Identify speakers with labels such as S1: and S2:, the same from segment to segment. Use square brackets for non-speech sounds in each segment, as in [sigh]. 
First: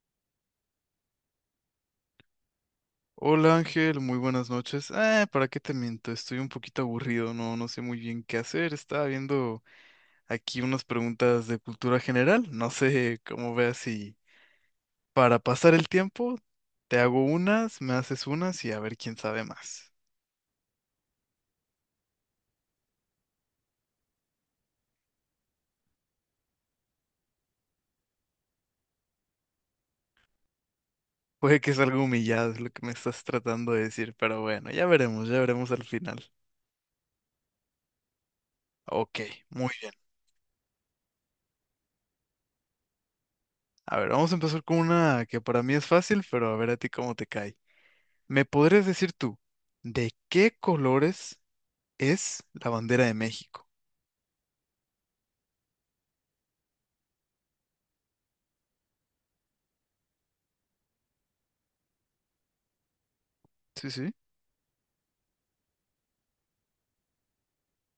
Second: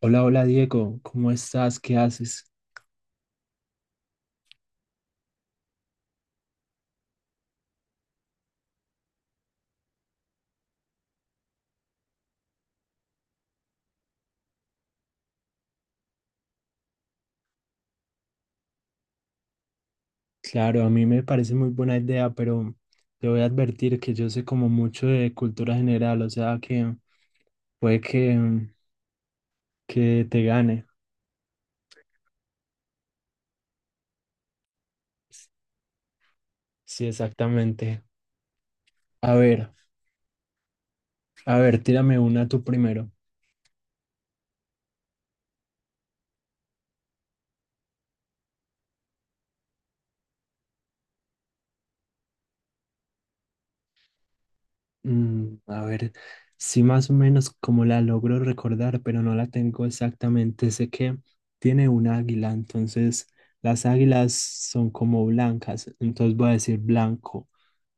S1: Hola, hola Diego, ¿cómo estás? ¿Qué haces?
S2: Hola Ángel, muy buenas noches. Ah, ¿para qué te miento? Estoy un poquito aburrido, no, no sé muy bien qué hacer. Estaba viendo aquí unas preguntas de cultura general. No sé cómo veas si para pasar el tiempo te hago unas, me haces unas y a ver quién sabe más.
S1: Claro, a mí me parece muy buena idea, pero te voy a advertir que yo sé como mucho de cultura general, o sea que puede que te gane.
S2: Puede que es algo humillado es lo que me estás tratando de decir, pero bueno, ya veremos al final.
S1: Sí, exactamente.
S2: Ok,
S1: A ver,
S2: muy bien.
S1: a ver, tírame una tú primero.
S2: A ver, vamos a empezar con una que para mí es fácil, pero a ver a ti cómo te cae. ¿Me podrías decir tú de qué colores? Es la bandera de México.
S1: A ver, sí más o menos como la logro recordar, pero no la tengo exactamente. Sé que tiene un águila, entonces las
S2: Sí, sí,
S1: águilas son como blancas, entonces voy a decir blanco.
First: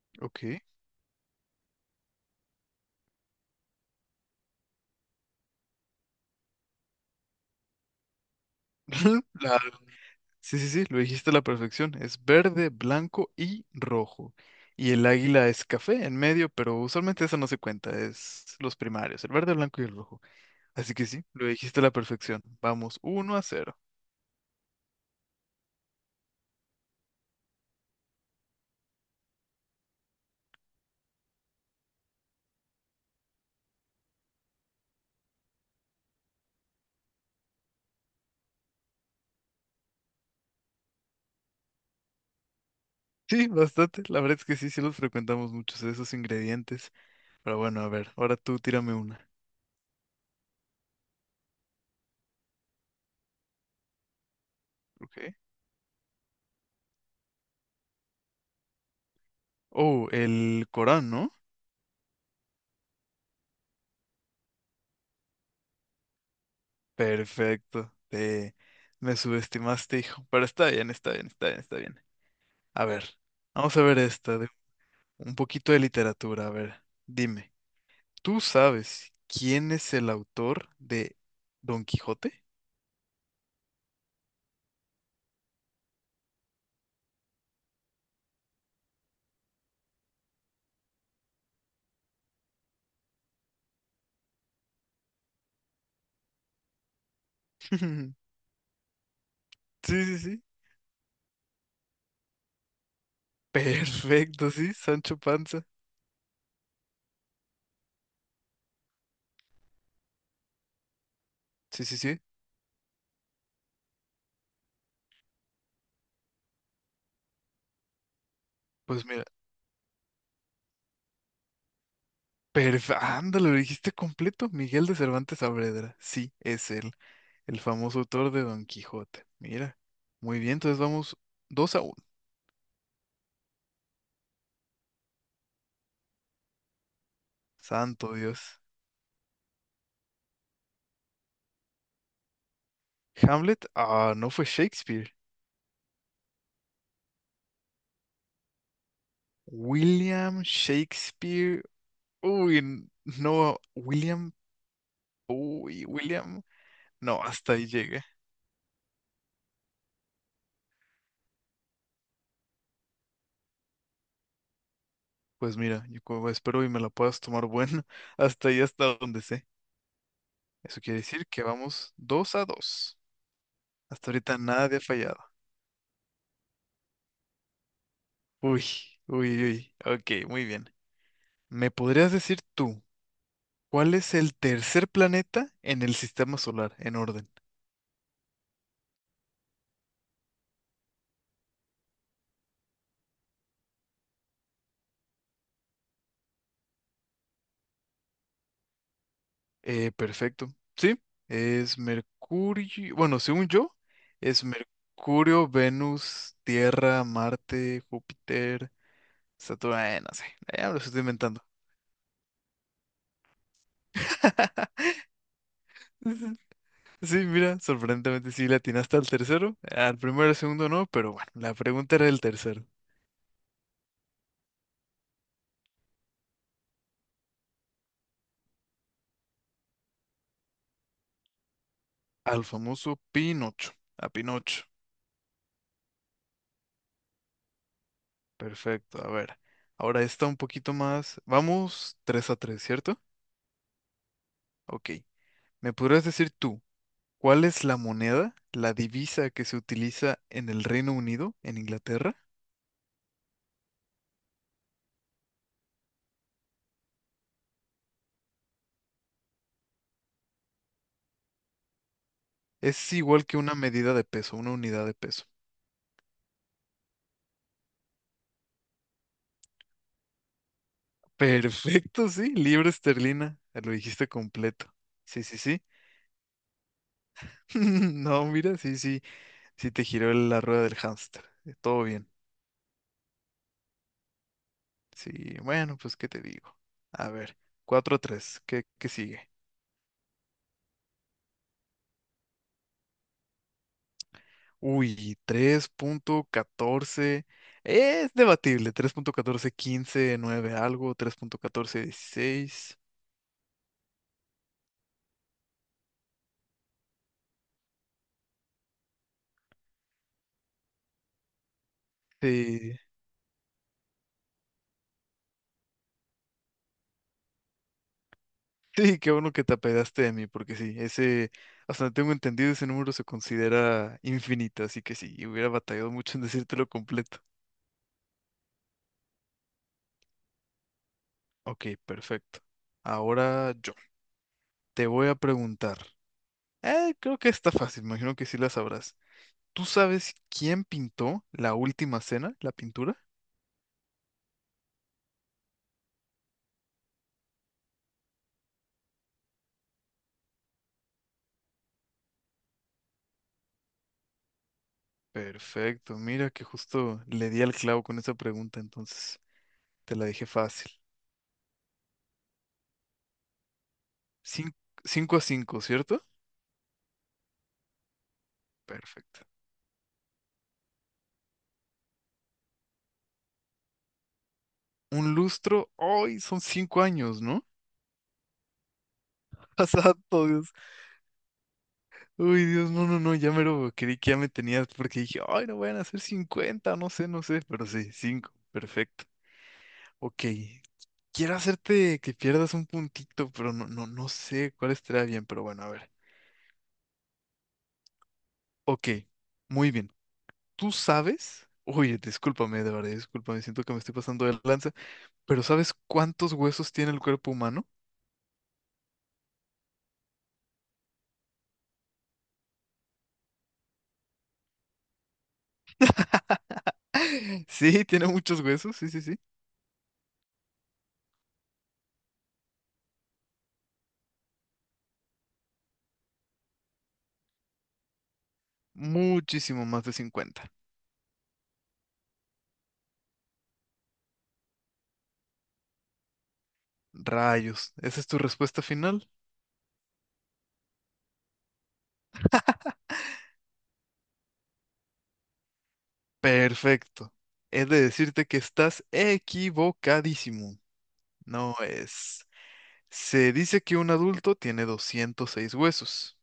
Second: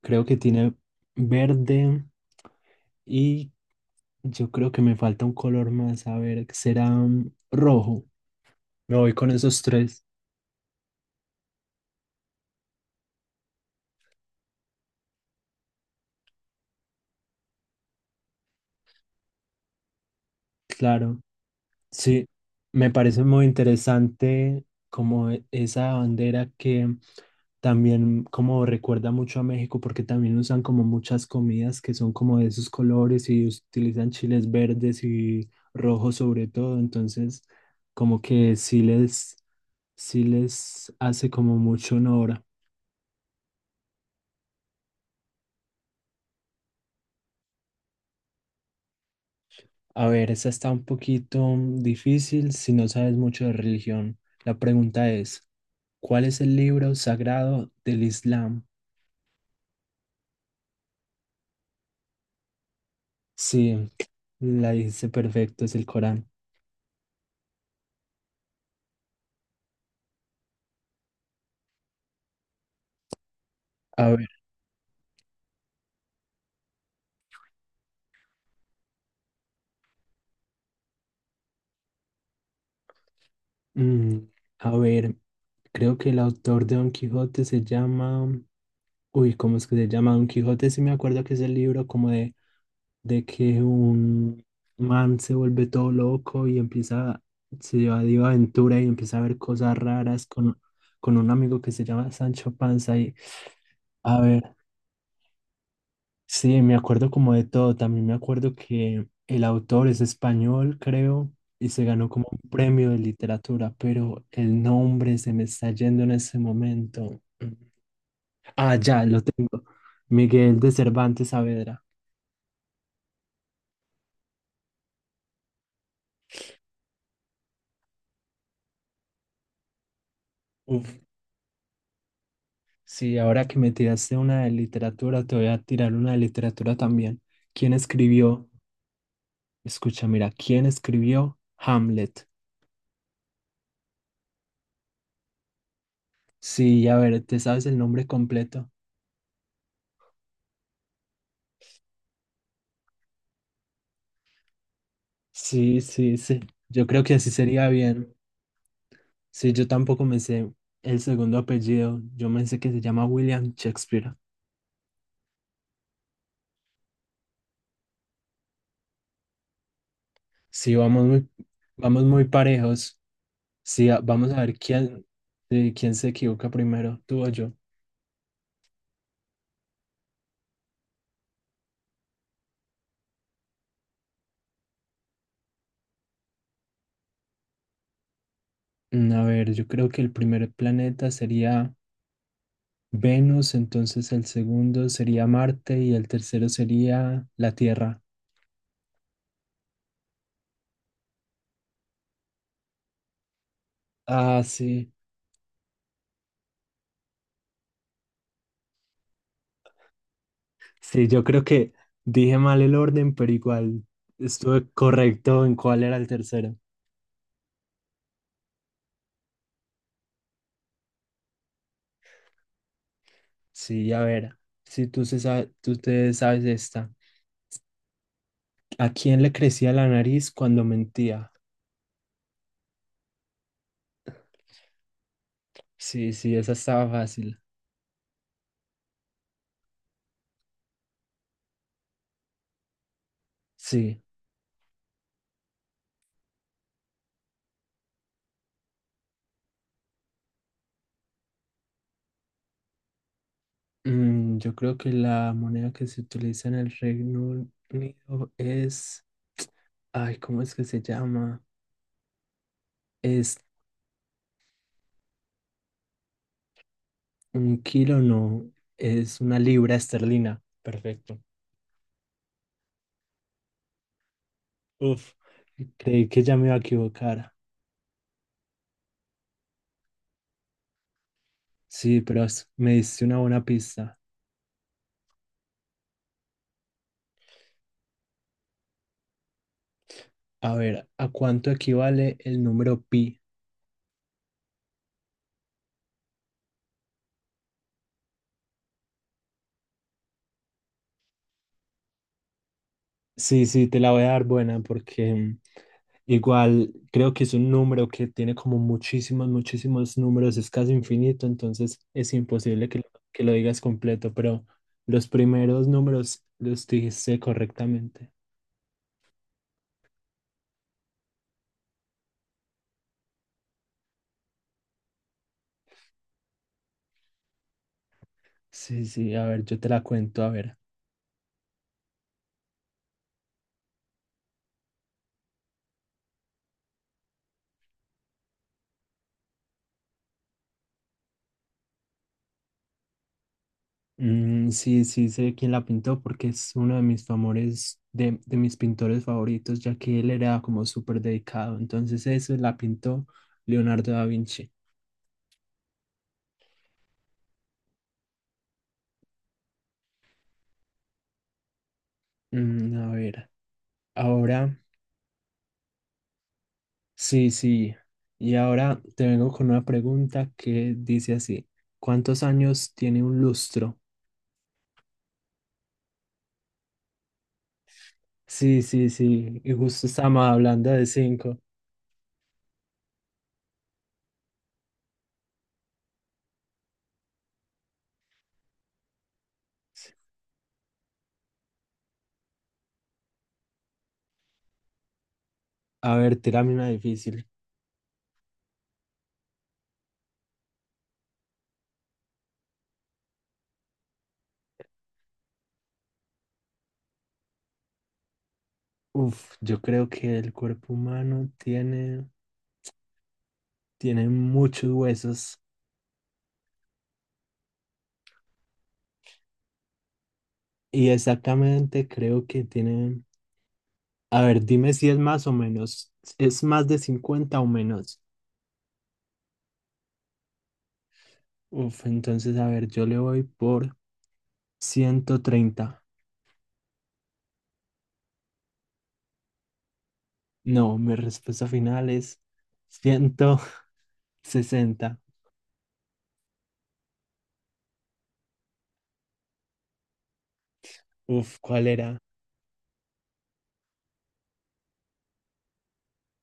S1: Creo que
S2: ok.
S1: tiene verde y yo creo que me falta un color más. A ver, será rojo. Me voy
S2: [laughs]
S1: con
S2: La-
S1: esos tres,
S2: sí, sí, sí, lo dijiste a la perfección. Es verde, blanco y rojo. Y el águila es café en medio, pero usualmente eso no se cuenta, es los primarios, el verde, blanco y el rojo. Así que
S1: claro.
S2: sí, lo dijiste a la
S1: Sí,
S2: perfección.
S1: me
S2: Vamos,
S1: parece
S2: uno a
S1: muy
S2: cero
S1: interesante como esa bandera que también como recuerda mucho a México porque también usan como muchas comidas que son como de esos colores y utilizan chiles verdes y rojos sobre todo. Entonces, como que sí les hace como mucho honor.
S2: Sí, bastante. La verdad es que sí, sí los frecuentamos muchos de esos ingredientes. Pero bueno, a ver, ahora tú tírame una.
S1: A ver, esa está un poquito difícil si no sabes mucho de religión. La pregunta
S2: Ok.
S1: es, ¿cuál es el libro sagrado del Islam?
S2: Oh, el Corán, ¿no?
S1: Sí, la hice perfecto, es el Corán.
S2: Perfecto. Me subestimaste, hijo. Pero está bien, está bien, está bien, está bien. A ver, vamos a ver
S1: A ver,
S2: esta, de un poquito de literatura. A ver, dime, ¿tú sabes quién es el autor de Don Quijote?
S1: mm, a ver. Creo que el autor de Don Quijote se llama, uy, ¿cómo es que se llama? Don Quijote, sí me acuerdo que es el libro como de que un man se vuelve todo loco y empieza, se va de
S2: [laughs]
S1: aventura y empieza a ver cosas
S2: Sí, sí,
S1: raras
S2: sí.
S1: con un amigo que se llama Sancho Panza y, a
S2: Perfecto,
S1: ver,
S2: sí, Sancho Panza.
S1: sí, me acuerdo como de todo, también me acuerdo que el autor es español, creo, y se
S2: Sí, sí,
S1: ganó
S2: sí.
S1: como un premio de literatura, pero el nombre se me está yendo en ese momento. Ah, ya
S2: Pues
S1: lo
S2: mira,
S1: tengo. Miguel de Cervantes Saavedra.
S2: perfecto. Ándale, lo dijiste completo. Miguel de Cervantes Saavedra. Sí, es él. El famoso autor de Don Quijote. Mira. Muy bien, entonces
S1: Uf,
S2: vamos 2-1.
S1: sí, ahora que me tiraste una de literatura, te voy a tirar una de literatura también. ¿Quién
S2: Santo
S1: escribió?
S2: Dios.
S1: Escucha, mira, ¿quién escribió Hamlet?
S2: Hamlet. Ah, no fue Shakespeare.
S1: Sí, a ver, ¿te sabes el nombre completo?
S2: William Shakespeare. Uy, no. William.
S1: Sí,
S2: Uy,
S1: sí, sí.
S2: William.
S1: Yo creo que
S2: No,
S1: así
S2: hasta ahí
S1: sería
S2: llegué.
S1: bien. Sí, yo tampoco me sé el segundo apellido. Yo me sé que se llama William Shakespeare.
S2: Pues mira, yo como espero y me la puedas tomar bueno. [laughs] Hasta ahí, hasta donde sé.
S1: Sí,
S2: Eso quiere
S1: vamos
S2: decir
S1: muy,
S2: que vamos
S1: vamos muy
S2: dos a
S1: parejos.
S2: dos,
S1: Sí,
S2: Hasta
S1: vamos
S2: ahorita
S1: a ver
S2: nadie ha
S1: quién,
S2: fallado.
S1: eh, quién se equivoca primero, tú o yo.
S2: Uy, uy, uy. Ok, muy bien. ¿Me podrías decir tú? ¿Cuál es el tercer planeta en el sistema solar en orden?
S1: A ver, yo creo que el primer planeta sería Venus, entonces el segundo sería Marte y el tercero sería la Tierra.
S2: Perfecto. Sí, es Mercurio. Bueno, según yo,
S1: Ah,
S2: es
S1: sí.
S2: Mercurio, Venus, Tierra, Marte, Júpiter, Saturno. No sé, ya me lo estoy
S1: Sí, yo
S2: inventando.
S1: creo que dije mal el orden, pero igual estuve
S2: [laughs]
S1: correcto en cuál era el tercero.
S2: Sí, mira, sorprendentemente sí le atinaste al tercero. Al primero y al segundo no, pero bueno, la pregunta era el tercero.
S1: Sí, a ver, si tú te sabes esta. ¿A quién le crecía la nariz cuando mentía?
S2: Al famoso Pinocho. A Pinocho.
S1: Sí, sí, esa estaba fácil.
S2: Perfecto, a ver. Ahora está un poquito más. Vamos 3-3, ¿cierto?
S1: Sí.
S2: Ok. ¿Me podrías decir tú cuál es la moneda, la divisa que se utiliza en el Reino Unido, en Inglaterra?
S1: Yo creo que la moneda que se utiliza en el Reino Unido es, ay, ¿cómo es que se llama?
S2: Es igual que
S1: Es
S2: una medida de peso, una unidad de peso.
S1: un kilo, no, es una libra esterlina.
S2: [laughs]
S1: Perfecto.
S2: Perfecto, sí, libra esterlina. Lo dijiste completo.
S1: Uf,
S2: Sí, sí, sí.
S1: creí que ya me iba a equivocar.
S2: [laughs] No, mira, sí, sí, sí te giró la rueda del hámster. Todo
S1: Sí,
S2: bien.
S1: pero me diste una buena pista.
S2: Sí, bueno, pues, ¿qué te digo? A ver, 4-3, ¿qué sigue?
S1: A ver, ¿a cuánto equivale el número pi?
S2: Uy, 3.14. Es debatible. Tres punto catorce quince nueve algo. 3.14, 16.
S1: Sí, sí, te la voy a dar buena porque igual, creo que es un número que tiene como muchísimos, muchísimos números, es casi infinito, entonces es imposible
S2: Sí.
S1: que lo digas completo, pero los primeros números los dijiste correctamente.
S2: Sí, qué bueno que te apedaste de mí, porque sí, ese, hasta donde tengo entendido, ese número se considera infinito, así que sí, hubiera batallado mucho en decírtelo completo.
S1: Sí, sí, a ver, yo te la cuento, a ver.
S2: Ok, perfecto. Ahora yo te voy a preguntar. Creo que está fácil, me imagino que sí la sabrás. ¿Tú sabes quién pintó la última cena, la pintura?
S1: Sí, sí, sé quién la pintó porque es uno de mis favores, de mis pintores favoritos, ya que él era como súper dedicado, entonces eso la pintó Leonardo da Vinci.
S2: Perfecto, mira que justo le di al clavo con esa pregunta, entonces te la dejé fácil.
S1: A ver,
S2: Cin-
S1: ahora...
S2: 5-5, ¿cierto?
S1: Sí, sí. Y ahora te
S2: Perfecto.
S1: vengo con una pregunta que dice así, ¿cuántos años tiene un lustro?
S2: Un lustro, hoy son 5 años, ¿no?
S1: Sí, sí, sí. Y
S2: [laughs]
S1: justo
S2: Pasato,
S1: estamos
S2: Dios.
S1: hablando de 5.
S2: Uy, Dios, no, no, no, ya me lo creí que ya me tenías porque dije, ay, no van a ser 50, no sé, no sé, pero sí, 5, perfecto. Ok, quiero hacerte que pierdas un puntito, pero no, no, no sé cuál estará bien, pero bueno, a ver.
S1: A ver, tírame una difícil.
S2: Ok, muy bien. ¿Tú sabes? Oye, discúlpame, de verdad, discúlpame, siento que me estoy pasando de lanza, pero ¿sabes cuántos huesos tiene el cuerpo humano?
S1: Uf, yo creo que el cuerpo humano tiene muchos huesos.
S2: [laughs] Sí, tiene muchos huesos, sí, sí, sí.
S1: Y exactamente creo que tiene... A ver, dime si es más o menos. ¿Es más de 50 o menos?
S2: Muchísimo más de 50.
S1: Uf, entonces, a ver, yo le voy por 130.
S2: Rayos, ¿esa es tu respuesta final?
S1: No, mi respuesta final es 160.
S2: Perfecto. He de decirte que estás equivocadísimo.
S1: Uf,
S2: No
S1: ¿cuál era?
S2: es. Se dice que un adulto tiene 206 huesos,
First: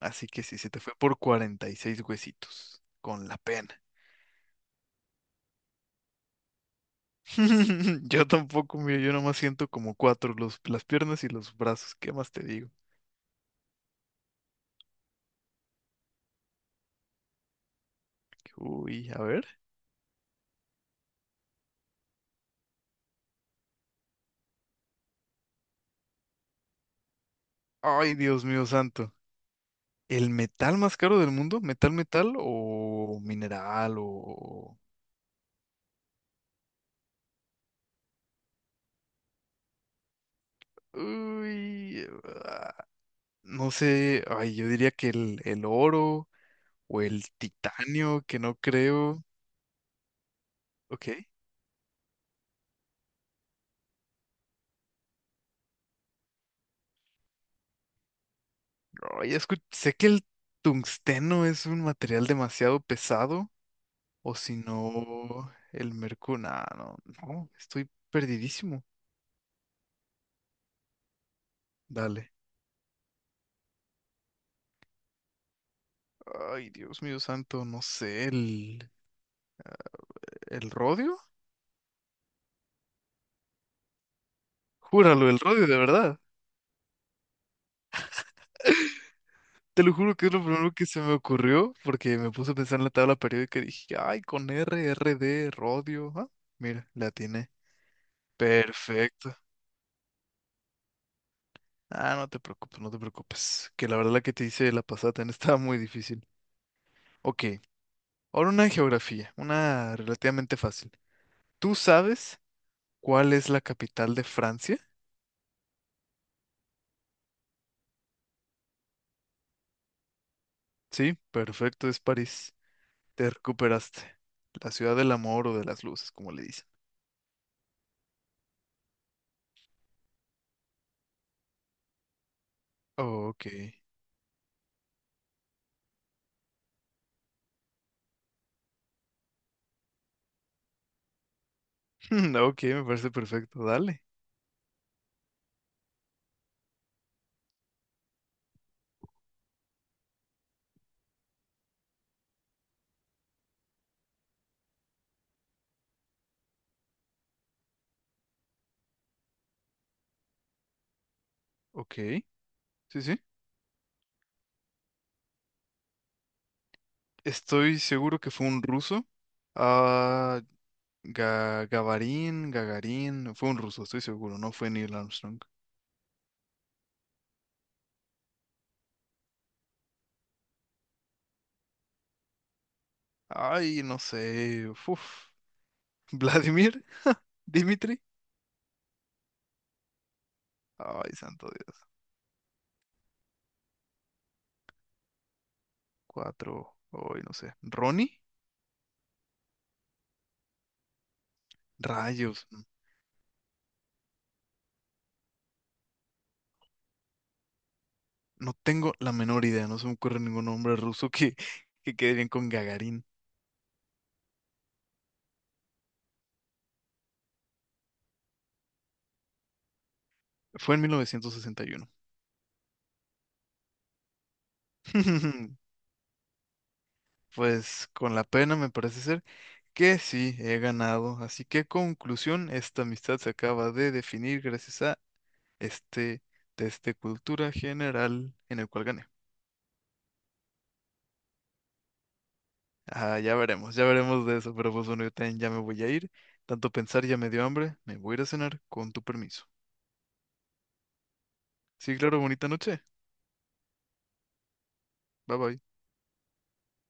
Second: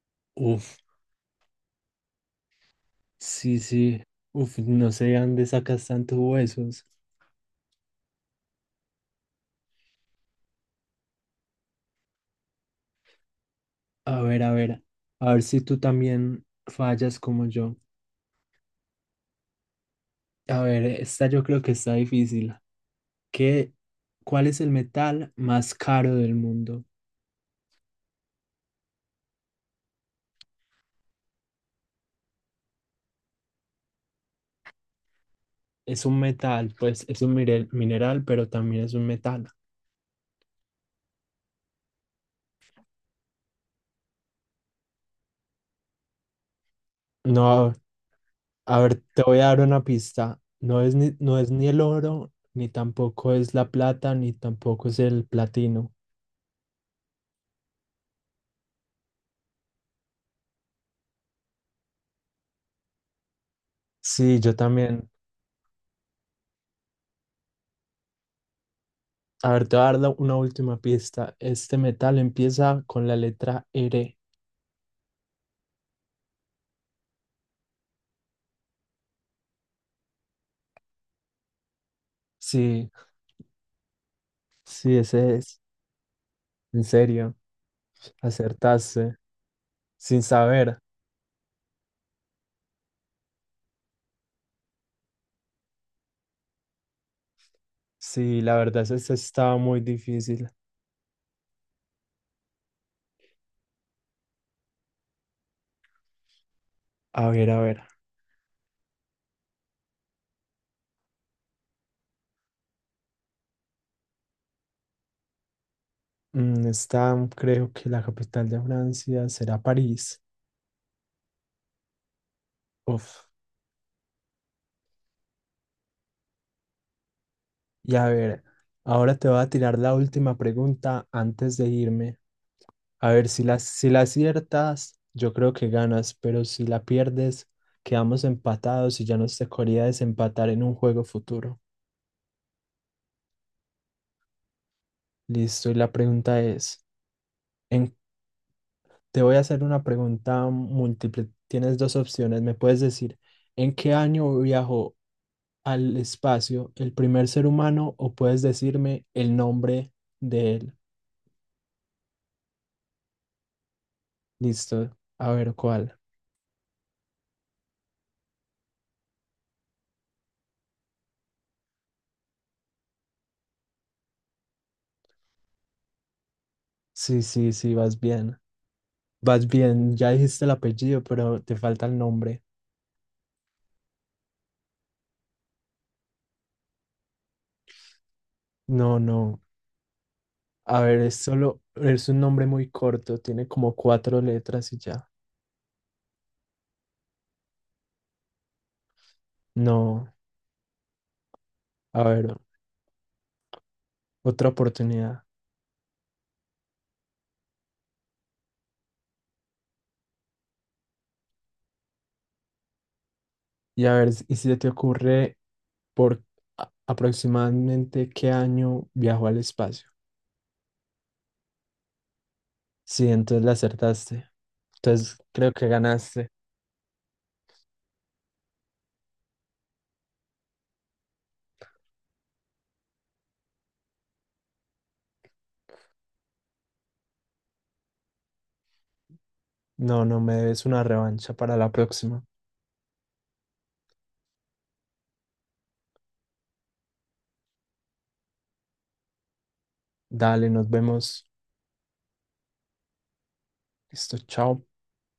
S2: así que sí, se
S1: Uf,
S2: te fue por 46 huesitos, con la
S1: sí,
S2: pena.
S1: sí. Uf, no sé de dónde sacas tantos huesos.
S2: [laughs] Yo tampoco, mira, yo nomás siento como cuatro, las piernas y los brazos. ¿Qué más te digo?
S1: A ver, a ver. A ver si tú también fallas como yo.
S2: Uy, a ver.
S1: A ver, esta yo creo que está difícil. ¿Qué, cuál es el metal más caro del mundo?
S2: Ay, Dios mío santo. ¿El metal más caro del mundo? ¿Metal, metal o mineral o...?
S1: Es un metal, pues es un mineral, pero también es un metal.
S2: Uy, ah, no sé. Ay, yo diría que el oro o el
S1: No,
S2: titanio, que no
S1: a ver, te
S2: creo.
S1: voy a dar una pista. No es
S2: Ok.
S1: ni, no es ni el oro, ni tampoco es la plata, ni tampoco es el platino.
S2: Ay, sé que el tungsteno es un material demasiado pesado. O
S1: Sí, yo
S2: si
S1: también.
S2: no, el mercurio. No, no, estoy perdidísimo.
S1: A ver, te voy a dar una última pista. Este metal
S2: Dale.
S1: empieza con la letra R.
S2: Ay, Dios mío santo, no sé, el rodio.
S1: Sí, sí, ese
S2: Júralo, el
S1: es.
S2: rodio, de verdad.
S1: En serio, acertaste.
S2: Te lo juro
S1: Sin
S2: que es lo primero
S1: saber.
S2: que se me ocurrió porque me puse a pensar en la tabla periódica y dije, ay, con R, r d rodio. Ah, mira, la tiene.
S1: Sí, la verdad es que
S2: Perfecto.
S1: estaba muy difícil.
S2: Ah, no te preocupes, no te preocupes. Que la verdad la que te hice la pasada también [laughs] estaba muy difícil.
S1: A
S2: Ok,
S1: ver, a ver.
S2: ahora una geografía, una relativamente fácil. ¿Tú sabes? ¿Cuál es la capital de Francia?
S1: Está, creo que la capital de Francia será París.
S2: Sí, perfecto, es París.
S1: Uf.
S2: Te recuperaste. La ciudad del amor o de las luces, como le dicen.
S1: Y a ver, ahora te voy a tirar la última pregunta antes de irme. A ver, si
S2: Ok.
S1: la, si la aciertas, yo creo que ganas, pero si la pierdes, quedamos empatados y ya nos tocaría desempatar en un juego futuro.
S2: [laughs] Ok, me parece perfecto. Dale.
S1: Listo, y la pregunta es, en- te voy a hacer una pregunta múltiple. Tienes dos opciones. Me puedes decir, ¿en qué año viajó al espacio el primer ser humano? O puedes decirme el nombre de él.
S2: Ok. Sí, sí.
S1: Listo, a ver cuál.
S2: Estoy seguro que fue un ruso. Ah, Gagarin. Fue un ruso, estoy seguro. No fue Neil Armstrong.
S1: Sí, sí, sí, vas bien. Vas bien, ya dijiste el apellido, pero te falta el nombre.
S2: Ay, no sé. Uf. [laughs] Vladimir, Dimitri.
S1: No, no. A ver,
S2: Ay,
S1: es
S2: santo
S1: solo,
S2: Dios.
S1: es un nombre muy corto, tiene como cuatro letras y ya.
S2: Cuatro. Ay, no sé. Ronnie.
S1: No, a ver,
S2: Rayos.
S1: otra oportunidad.
S2: No tengo la menor idea, no se me ocurre ningún nombre ruso que, quede bien con Gagarin.
S1: Y a ver, ¿y si se te ocurre por aproximadamente qué año viajó al espacio?
S2: Fue en 1961.
S1: Sí, entonces la acertaste. Entonces creo que
S2: [laughs]
S1: ganaste.
S2: Pues con la pena me parece ser que sí, he ganado. Así que conclusión, esta amistad se acaba de definir gracias a este test de cultura general en el cual gané.
S1: No, no, me debes una revancha para la próxima.
S2: Ah, ya veremos de eso, pero pues bueno, yo también ya me voy a ir. Tanto pensar ya me dio hambre, me voy a ir a cenar con tu permiso.
S1: Dale, nos vemos.
S2: Sí, claro, bonita noche.
S1: Listo, chao.
S2: Bye bye.